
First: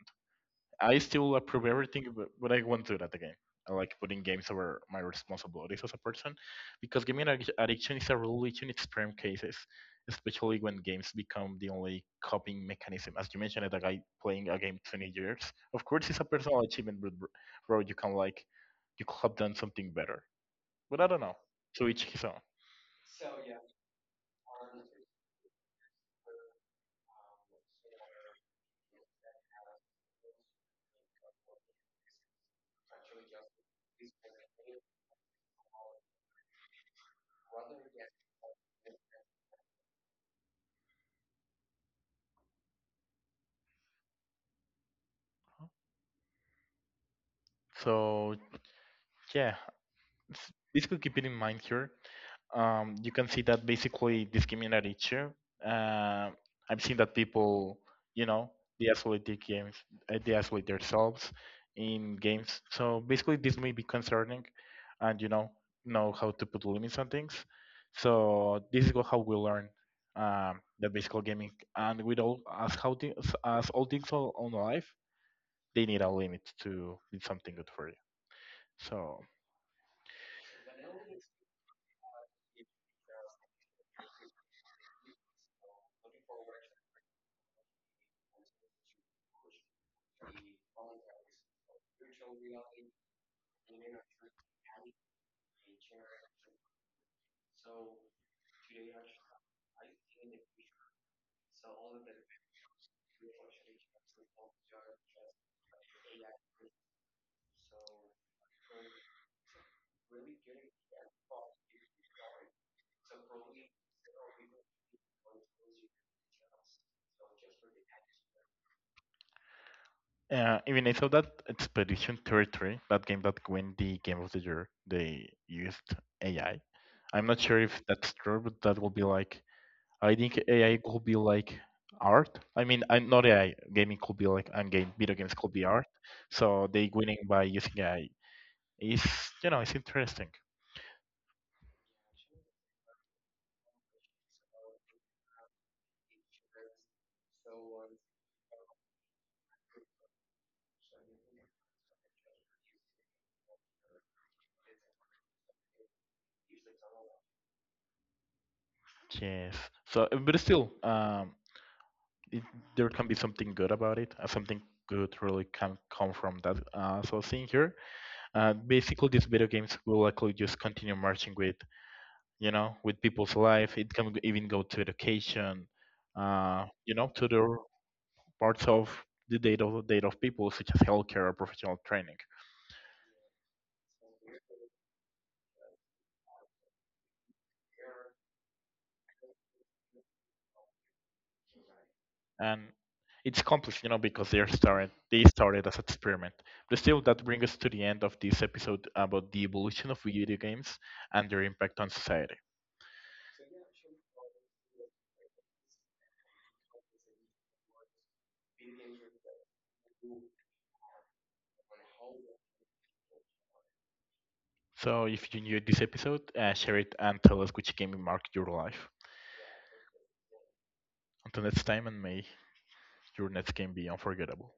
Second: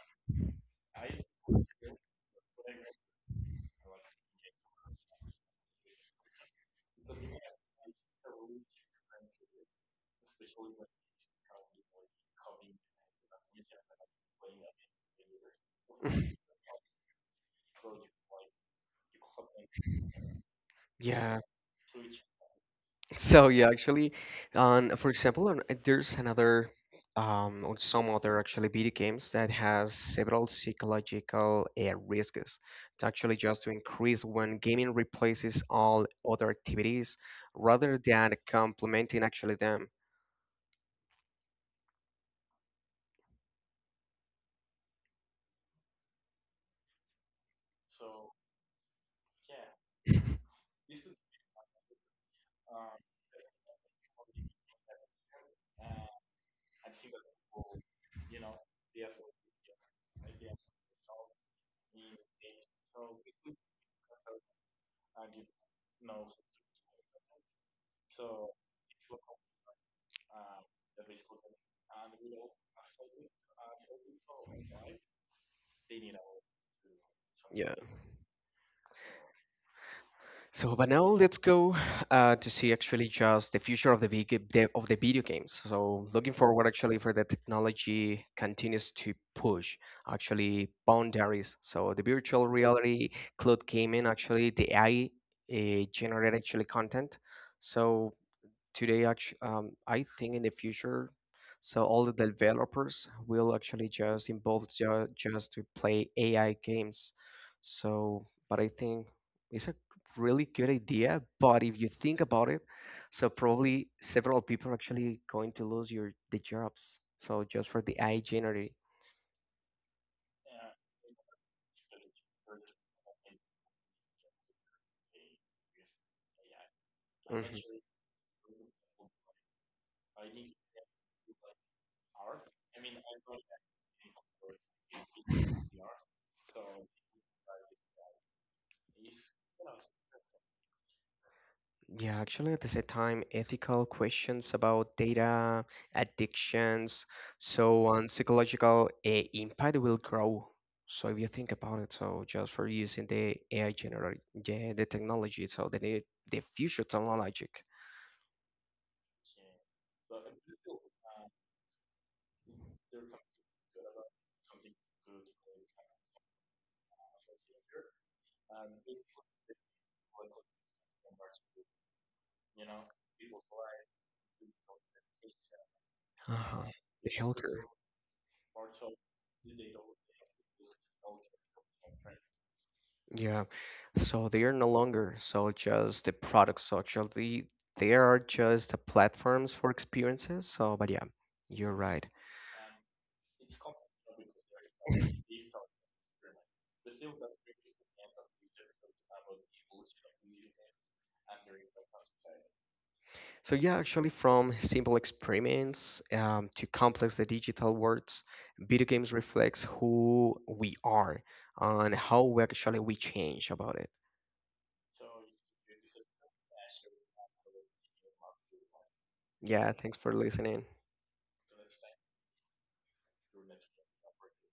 B: I still approve everything, but I won't do that again. I like putting games over my responsibilities as a person, because gaming addiction is a religion in extreme cases, especially when games become the only coping mechanism. As you mentioned, a guy playing a game 20 years, of course, it's a personal achievement, but bro, you can like you could have done something better.
A: <laughs>
B: But I don't
A: Yeah.
B: know. To each his own.
A: So yeah, actually, on for example, there's another on some other actually video games that has several psychological risks. It's actually just to increase when gaming replaces all other activities rather than complementing actually them.
B: So yeah,
A: <laughs>
B: basically keep it in mind here. You can see that basically this community too. Uh, I've seen that people, you know, they isolate their games, they isolate themselves in games. So basically, this may be concerning, and you know how to put limits on things. So this is how we learn the basic gaming, and with all as how things, as all things on life, they need a limit to do something good
A: Yeah.
B: for you. So.
A: So, but now let's go to see actually just the future of the, of the video games. So, looking forward actually for the technology continues to push actually boundaries. So, the virtual reality, cloud gaming, actually the AI generate actually content. So, today actually I think in the future so all the developers will actually just involve just to play AI games. So but I think it's a really good idea, but if you think about it, so probably several people are actually going to lose your the jobs, so just for the AI generate.
B: Even I saw that Expedition Territory, that game that won the Game of the Year, they used AI. I'm not
A: Mhm.
B: sure if that's true, but that will be like, I think AI could be like art. I mean, I'm not AI. Gaming could be like, and game video games could be art. So they winning by using AI is, you know, it's interesting.
A: Yeah, actually, at the same time, ethical questions about data, addictions, so on, psychological impact will grow. So if you think about it, so just for using the AI generate, yeah, the technology, so the future technology,
B: Yes. So but still, it, there can be something good about it. Something good really can come from that. So seeing here, basically these video games will likely just continue marching with you know with people's life, it can even go to education,
A: uh-huh.
B: you
A: The
B: know, to the
A: healthcare,
B: parts of the data of people such as healthcare or professional training,
A: yeah. So they are no longer so just the products. So actually, they are just the platforms for experiences. So, but yeah, you're right.
B: and it's complex you know because they started as experiment. But still, that brings us to the end of this episode about the evolution of video games and their impact on society.
A: So yeah, actually, from simple experiments to complex the digital worlds, video games reflects who we are and how we actually we change about it.
B: So if you enjoyed this episode, share it and tell us which game marked your life.
A: Yeah, thanks for listening.
B: Until next time, and may your nights can be unforgettable.